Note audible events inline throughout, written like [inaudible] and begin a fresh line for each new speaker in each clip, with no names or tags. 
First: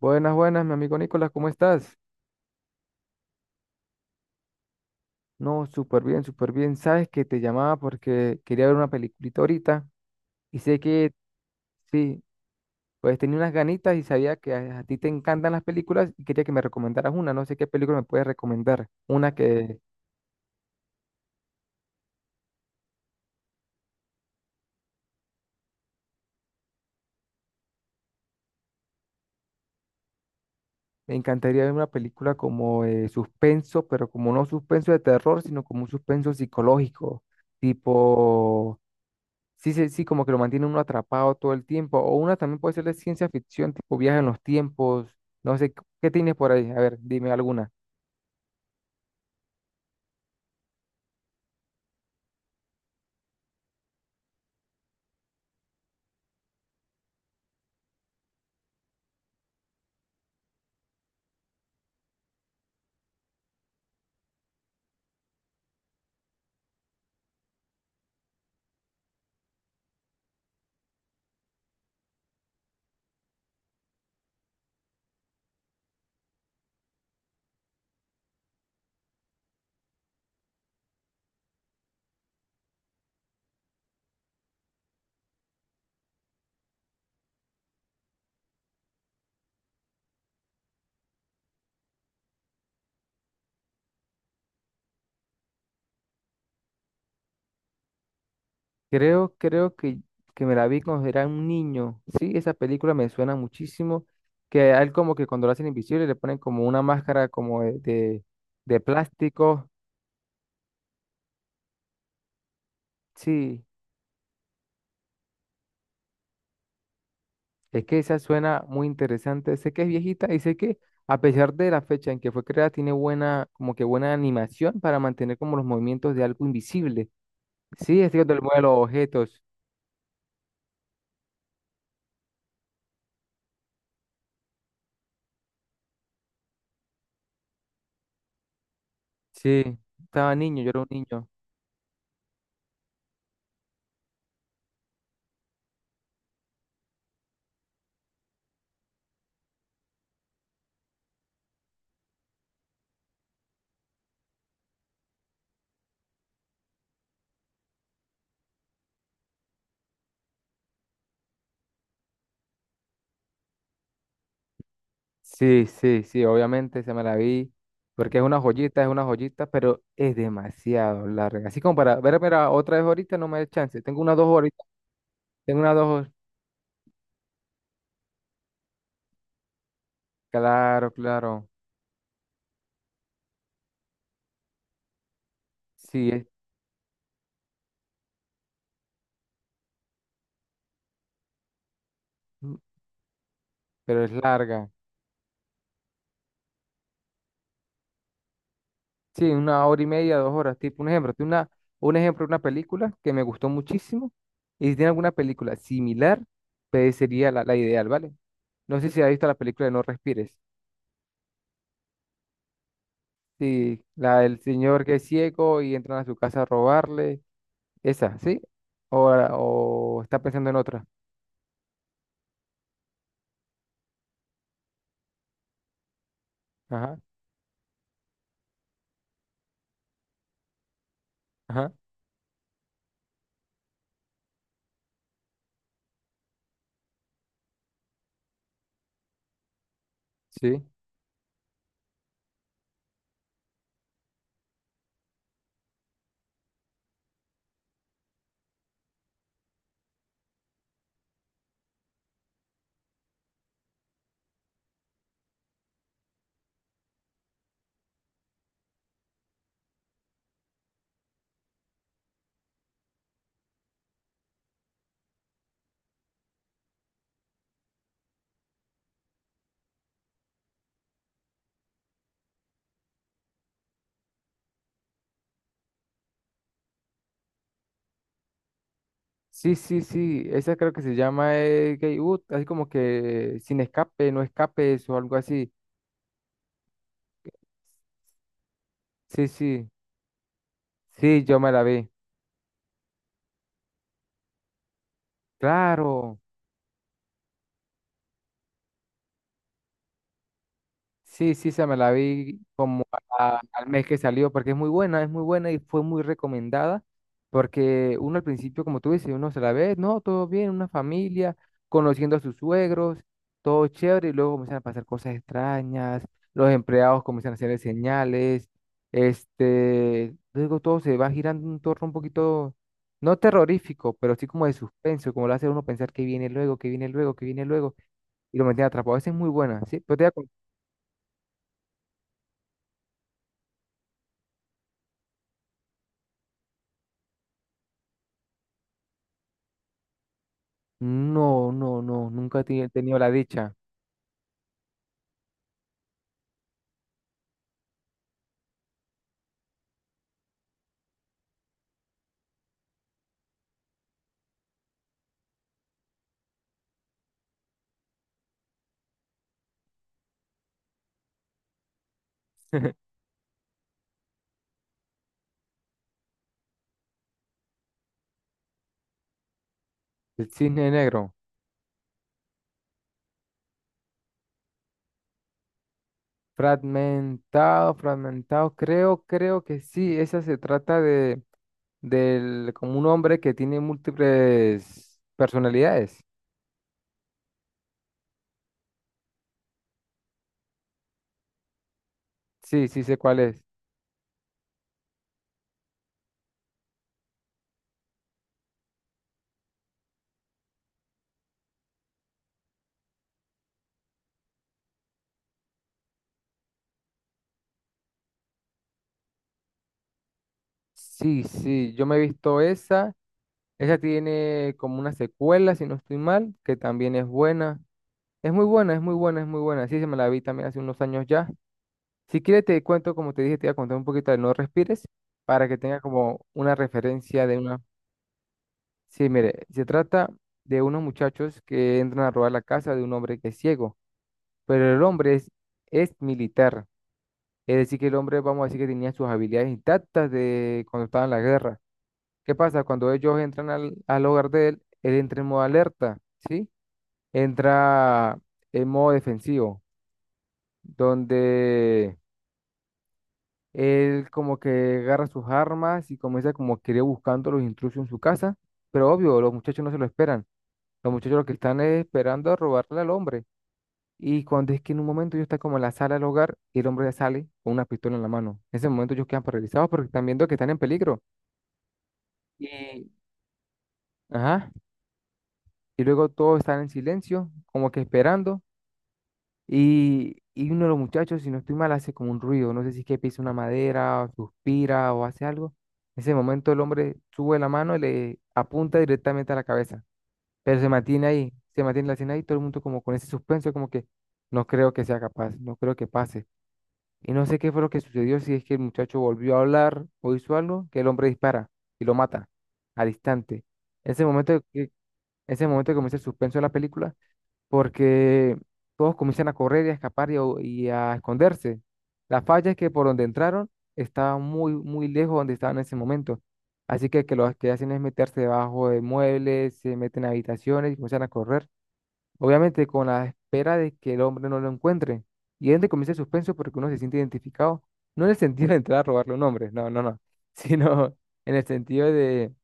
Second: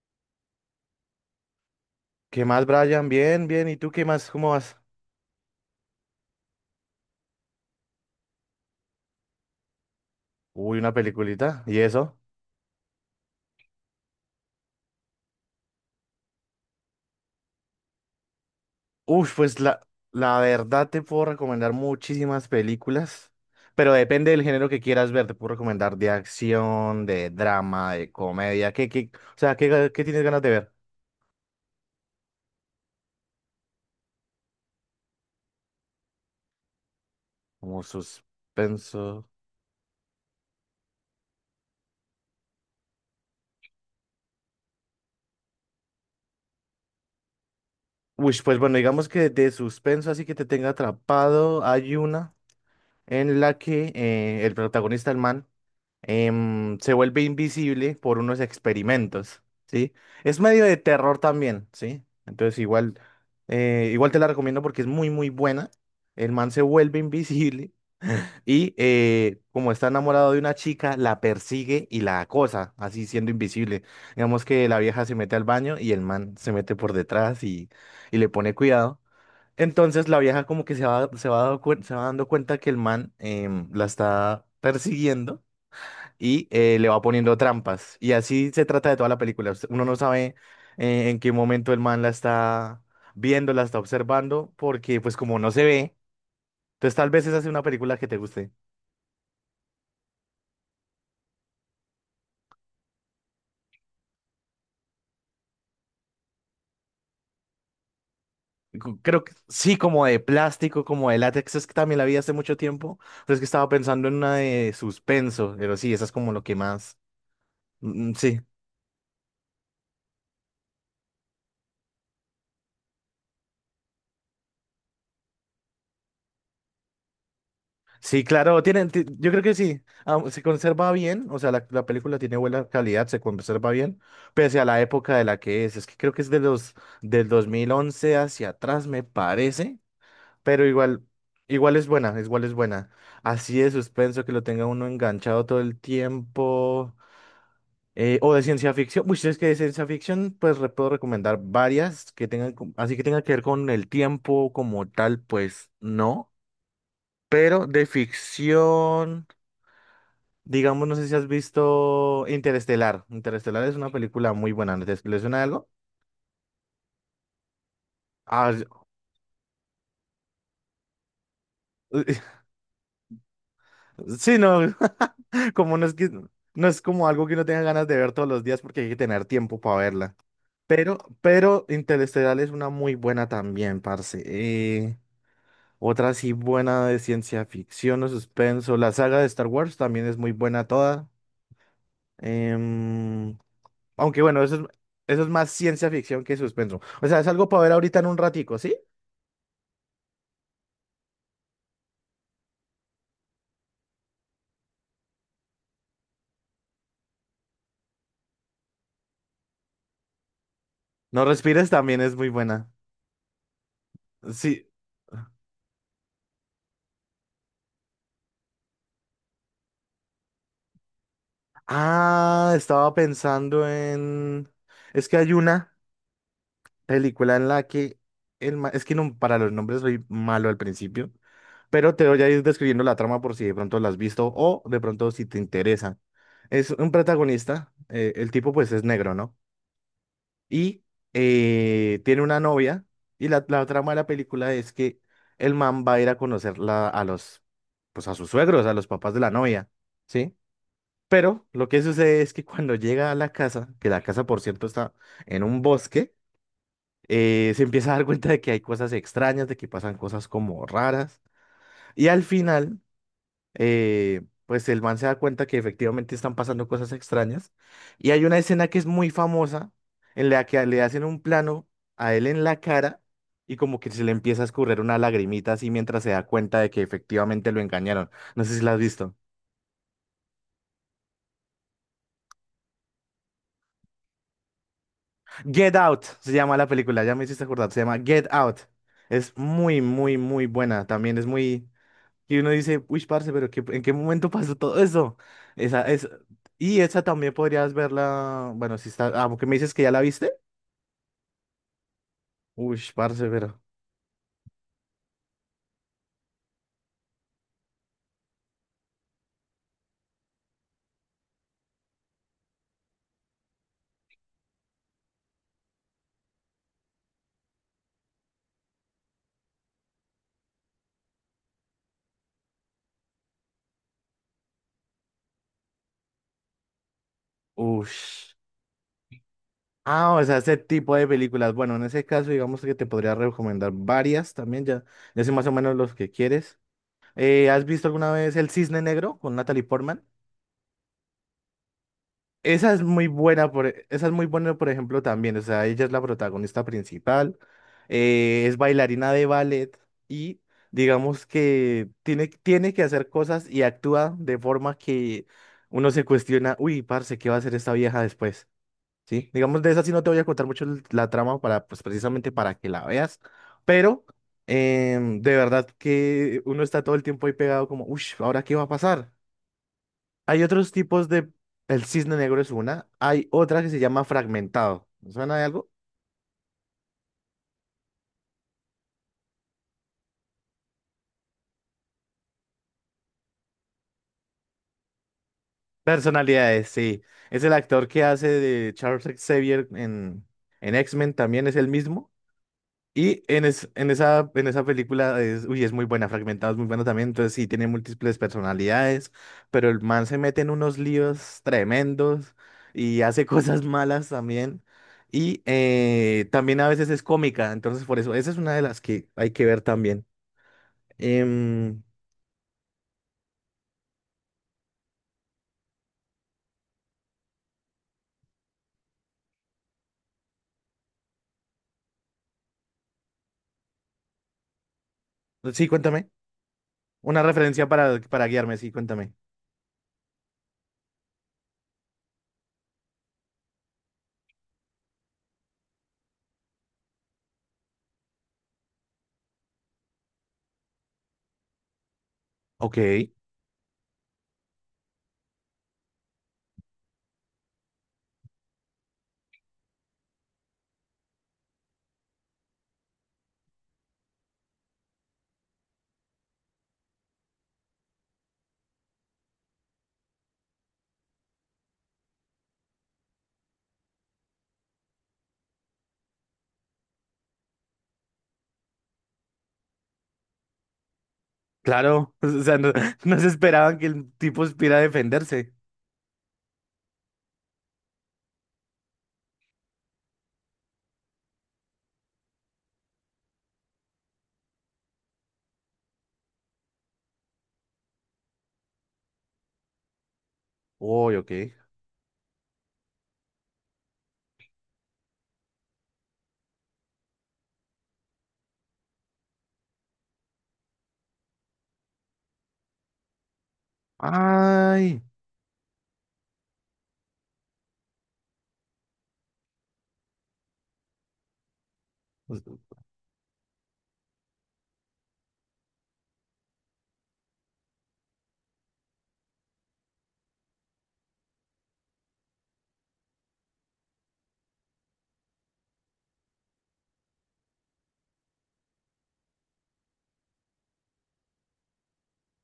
Buenas, buenas, mi amigo Nicolás, ¿cómo estás?
¿Qué más, Brian? Bien, bien. ¿Y tú qué más? ¿Cómo vas?
No, súper bien, súper bien. Sabes que te llamaba porque quería ver una peliculita ahorita y
Uy,
sé
una
que
peliculita. ¿Y eso?
sí, pues tenía unas ganitas y sabía que a ti te encantan las películas y quería que me recomendaras una. No sé qué película me puedes recomendar. Una
Uf, pues
que
la verdad te puedo recomendar muchísimas películas, pero depende del género que quieras ver. Te puedo recomendar de acción, de drama, de comedia. ¿O sea, qué tienes ganas de ver?
me encantaría ver una película como suspenso, pero como no suspenso de terror, sino como un suspenso psicológico,
Como
tipo.
suspenso.
Sí, sí, sí, como que lo mantiene uno atrapado todo el tiempo. O una también puede ser de ciencia ficción, tipo viaje en los tiempos. No sé, ¿qué tienes por ahí? A ver, dime alguna.
Uy, pues bueno, digamos que de suspenso, así que te tenga atrapado, hay una en la que el protagonista, el man, se vuelve invisible por unos experimentos, ¿sí? Es medio de terror también, ¿sí? Entonces igual te la recomiendo porque es muy, muy buena. El man se vuelve invisible [laughs] y como está enamorado de una chica, la persigue y la acosa, así siendo invisible. Digamos que la vieja se mete al baño y el man se mete por detrás y le pone cuidado. Entonces la vieja como que se va dando cuenta que el man la está persiguiendo y le va poniendo trampas. Y así se trata de toda la película. Uno no sabe en qué momento el man la está viendo, la está observando, porque pues como no se ve, entonces tal vez esa sea una película que te guste.
Creo que me la vi cuando era un niño. Sí, esa película me suena muchísimo. Que a él como que cuando lo hacen invisible le ponen como una máscara como de
Creo que
plástico.
sí, como de plástico, como de látex, es que también la vi hace mucho tiempo, pero es que
Sí,
estaba pensando en una de suspenso, pero sí, esa es como lo que más.
es que
Mm, mm,
esa
sí.
suena muy interesante. Sé que es viejita y sé que a pesar de la fecha en que fue creada, tiene buena, como que buena animación para mantener como los movimientos de algo invisible. Sí, este
Sí,
que te mueve
claro,
los
tienen, yo
objetos.
creo que sí, se conserva bien, o sea, la película tiene buena calidad, se conserva bien, pese a la época de la que es que creo que es del 2011 hacia atrás, me
Sí,
parece,
estaba niño,
pero
yo era un
igual,
niño.
igual es buena, así de suspenso que lo tenga uno enganchado todo el tiempo, o de ciencia ficción, uy, si es que de ciencia ficción, pues puedo recomendar varias que tengan, así que tenga que ver con el tiempo como tal, pues no, pero de ficción. Digamos, no sé si has visto Interestelar. Interestelar es una película muy buena. ¿No? ¿Te le suena
Sí,
algo?
sí, sí, obviamente se me la vi. Porque
Ah,
es una joyita, pero es demasiado larga. Así como para ver, ver
[laughs]
a otra vez ahorita no me da chance. Tengo unas dos
sí, no.
horitas,
[laughs]
tengo unas
Como no
dos
es que
hor-
no es como algo que uno tenga ganas de ver todos los días porque hay que tener tiempo para verla.
claro,
Pero,
claro.
pero Interestelar es una muy buena también, parce. Eh,
Sí,
otra
es,
sí buena de ciencia ficción o suspenso. La saga de Star Wars también es muy buena toda.
mm,
Em,
pero es
Aunque bueno, eso es,
larga.
eso es más ciencia ficción que suspenso. O sea, es algo para ver ahorita en un ratico, ¿sí?
Sí, una hora y media, dos horas, tipo un ejemplo. Tiene una, un ejemplo de una película que me gustó muchísimo. Y si tiene alguna película similar, pues sería la ideal, ¿vale? No sé si has visto la película de No Respires.
No respires también es muy buena.
Sí, la del
Sí.
señor que es ciego y entran a su casa a robarle. Esa, ¿sí? O está pensando en otra.
Ah, estaba pensando en. Es que hay una
Ajá,
película en la que es que no, para los nombres soy malo al principio,
ajá,
pero te voy a ir describiendo la trama por si de pronto la has visto o de pronto si te interesa. Es un protagonista, el tipo pues es negro, ¿no?
sí.
Y tiene una novia y la trama de la película es que el man va a ir a conocer pues a sus suegros, a los papás de la novia, ¿sí? Pero lo que sucede es que cuando llega a la casa, que la casa por cierto está en un bosque, se empieza a dar cuenta de que hay cosas extrañas, de que pasan cosas como raras. Y al final, pues el man se da cuenta que efectivamente están pasando cosas extrañas. Y hay una escena que es muy famosa en la que le hacen un plano a él en la cara y como que se le empieza a escurrir una lagrimita así mientras se da cuenta de que efectivamente lo engañaron. No sé si la has visto.
Sí, sí, sí. Esa creo que se llama Gay Ut, así como que sin escape, no escapes o algo así.
Get Out se llama la película, ya me hiciste acordar, se llama Get Out.
Sí,
Es
sí.
muy, muy, muy buena. También
Sí,
es
yo me la
muy.
vi.
Y uno dice, uy, parce, pero ¿en qué momento pasó todo eso? Esa, es
Claro.
y esa también podrías verla, bueno, si está, porque me dices que ya la viste.
Sí, sí, se me la vi
Uy,
como
parce, pero,
al mes que salió, porque es muy buena y fue muy recomendada, porque uno al principio, como tú dices, uno se la ve, no, todo bien, una familia, conociendo a sus suegros, todo chévere, y luego comienzan a pasar cosas extrañas, los empleados comienzan a hacer señales, este, luego todo se va girando en un torno un poquito, no terrorífico, pero sí como de suspenso, como lo hace uno pensar que viene luego, que viene luego, que viene luego,
uy.
y lo mantiene atrapado. Esa es muy buena, ¿sí? Pero te voy a
Ah, o sea, ese tipo de películas. Bueno, en ese caso, digamos que te podría recomendar varias también, ya, ya sé más o menos los que quieres. ¿Has visto alguna vez El Cisne Negro con Natalie Portman?
no, no, no, nunca he
Esa es
tenido
muy
la
buena,
dicha.
por, e- esa es muy buena, por ejemplo, también. O sea, ella es la protagonista principal, es bailarina de ballet y digamos que tiene que hacer cosas y actúa de forma que uno se cuestiona, uy, parce, ¿qué va a hacer esta vieja después? ¿Sí? Digamos, de esa sí no te voy a contar mucho la trama para, pues, precisamente
[laughs]
para que
El
la veas, pero de verdad que uno está todo el tiempo ahí pegado como, uy, ¿ahora qué va a pasar? Hay
cisne
otros tipos
negro.
de. El cisne negro es una. Hay otra que se llama fragmentado. ¿Me? ¿Suena de algo?
Fragmentado, fragmentado. Creo que sí. Esa se trata de, del, como un hombre que tiene múltiples personalidades.
Personalidades, sí. Es el actor que hace de Charles Xavier en, X-Men, también es el mismo.
Sí, sí sé cuál
Y
es.
en, es- en, esa, en esa película es muy buena, fragmentado es muy bueno también, entonces sí, tiene múltiples personalidades, pero el man se mete en unos líos tremendos y hace [laughs] cosas malas también. Y también a veces es cómica, entonces por eso, esa es una de las que hay que ver también.
Sí, sí,
Em,
yo me he visto esa. Esa tiene como una secuela, si no estoy mal, que también es buena. Es muy buena, es muy buena, es muy buena. Sí, se me la vi también hace unos años ya. Si quieres te cuento, como te dije, te voy a contar un poquito de No Respires para que
sí,
tenga
cuéntame.
como una
Una
referencia de una...
referencia para guiarme, sí,
Sí,
cuéntame.
mire, se trata de unos muchachos que entran a robar la casa de un hombre que es ciego, pero el hombre es militar, es decir, que el hombre, vamos a decir que tenía sus habilidades intactas de cuando estaba en la guerra. ¿Qué pasa?
Ok,
Cuando ellos entran al hogar de él, él entra en modo alerta, ¿sí? Entra en modo defensivo, donde... él como que agarra sus armas y comienza como que ir buscando a los intrusos en su casa, pero obvio, los muchachos no se lo esperan. Los muchachos lo que están es esperando a robarle al hombre. Y cuando es que en un momento ellos están como en la sala del hogar y el hombre ya sale con una pistola en la mano. En ese momento ellos quedan paralizados porque están viendo que están en peligro.
claro. [laughs] O sea, no,
Y,
no se esperaban que el tipo
ajá,
supiera defenderse.
y luego todos están en silencio, como que esperando. Y uno de los muchachos, si no estoy mal, hace como un ruido. No sé si es que pisa una madera, o suspira o hace algo. En ese momento el hombre sube la mano y le apunta directamente a la cabeza. Pero se mantiene
Uy, ok.
ahí, se mantiene la escena ahí, todo el mundo como con ese suspenso, como que no creo que sea capaz, no creo que pase. Y no sé qué fue lo que sucedió, si es que el muchacho volvió a hablar o hizo algo, que el hombre dispara y lo mata al instante. Ese momento que,
Ay.
ese momento que comienza el suspenso de la película porque todos comienzan a correr y a escapar y a esconderse. La
Pues,
falla es que por donde entraron estaba muy, muy lejos donde estaban en ese momento. Así que lo que hacen es meterse debajo de muebles, se meten a habitaciones y comienzan a correr. Obviamente con la espera de que el hombre no lo encuentre. Y es donde comienza el suspenso porque uno se siente identificado, no en el sentido de entrar a robarle un hombre, no, no, no, [laughs] sino en el sentido de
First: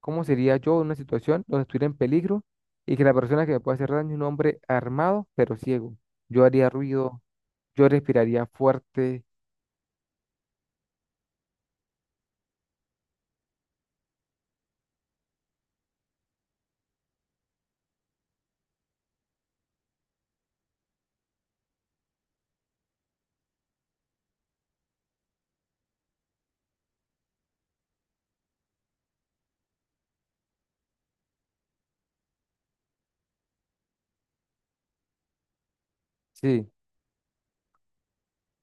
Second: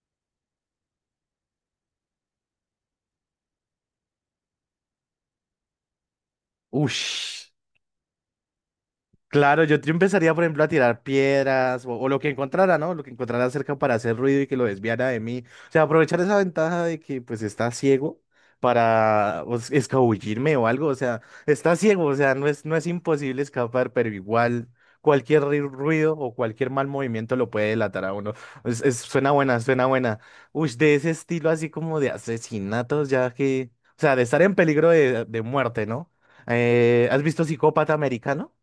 cómo sería yo en una situación donde estuviera en peligro y que la persona que me puede hacer daño es un hombre armado pero ciego. Yo haría ruido,
Ush.
yo respiraría fuerte,
Claro, yo empezaría, por ejemplo, a tirar piedras o lo que encontrara, ¿no? Lo que encontrara cerca para hacer ruido y que lo desviara de mí. O sea, aprovechar esa ventaja de que pues está ciego para escabullirme o algo. O sea, está ciego, o sea, no es imposible escapar, pero igual cualquier ruido o cualquier mal movimiento lo puede delatar a uno. Suena buena, suena buena. Uy, de ese estilo así como de asesinatos, ya que, o sea, de estar en peligro de muerte, ¿no?
sí,
¿Has visto Psicópata Americano?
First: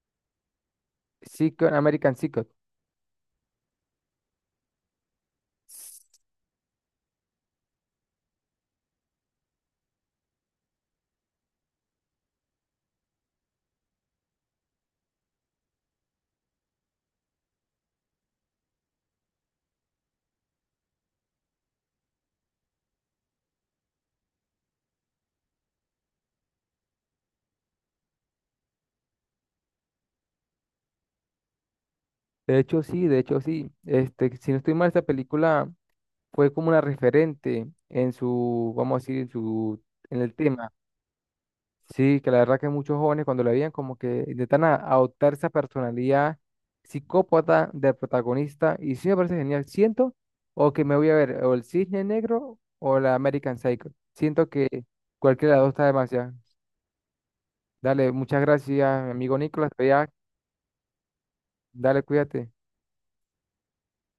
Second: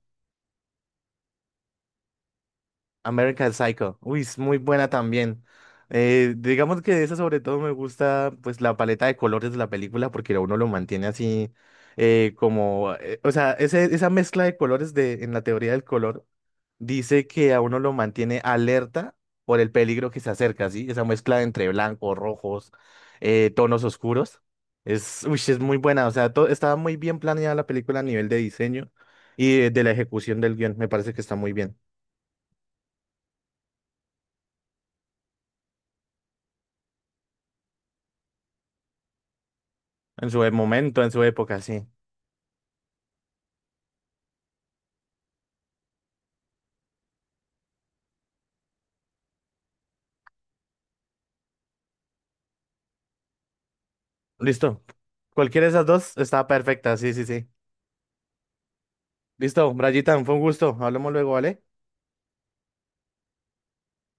sí, con American Psycho.
American Psycho. Uy, es muy buena también. Digamos que de esa sobre todo me gusta pues la paleta de colores de la película porque uno lo mantiene así como, o sea, esa mezcla de colores en la teoría del color dice que a uno lo mantiene alerta por el peligro que se acerca, ¿sí? Esa mezcla entre blancos, rojos, tonos oscuros. Es muy buena, o sea, estaba muy bien planeada la película a nivel de diseño y de la ejecución del guión, me parece que está muy bien.
De hecho, sí, de hecho, sí. Este, si no estoy mal, esta película... fue como una referente en su, vamos a decir, en su, en
En
el
su
tema.
momento, en su época, sí.
Sí, que la verdad que muchos jóvenes cuando la veían como que intentan adoptar esa personalidad psicópata del protagonista y sí me parece genial. Siento o que me voy a ver o el Cisne Negro o la American Psycho. Siento
Listo.
que cualquiera de las
Cualquiera
dos
de
está
esas dos
demasiado.
está perfecta, sí, sí, sí.
Dale, muchas gracias, amigo Nicolás.
Listo,
Te voy a-
Brayitan, fue un gusto. Hablamos luego, ¿vale?
dale, cuídate.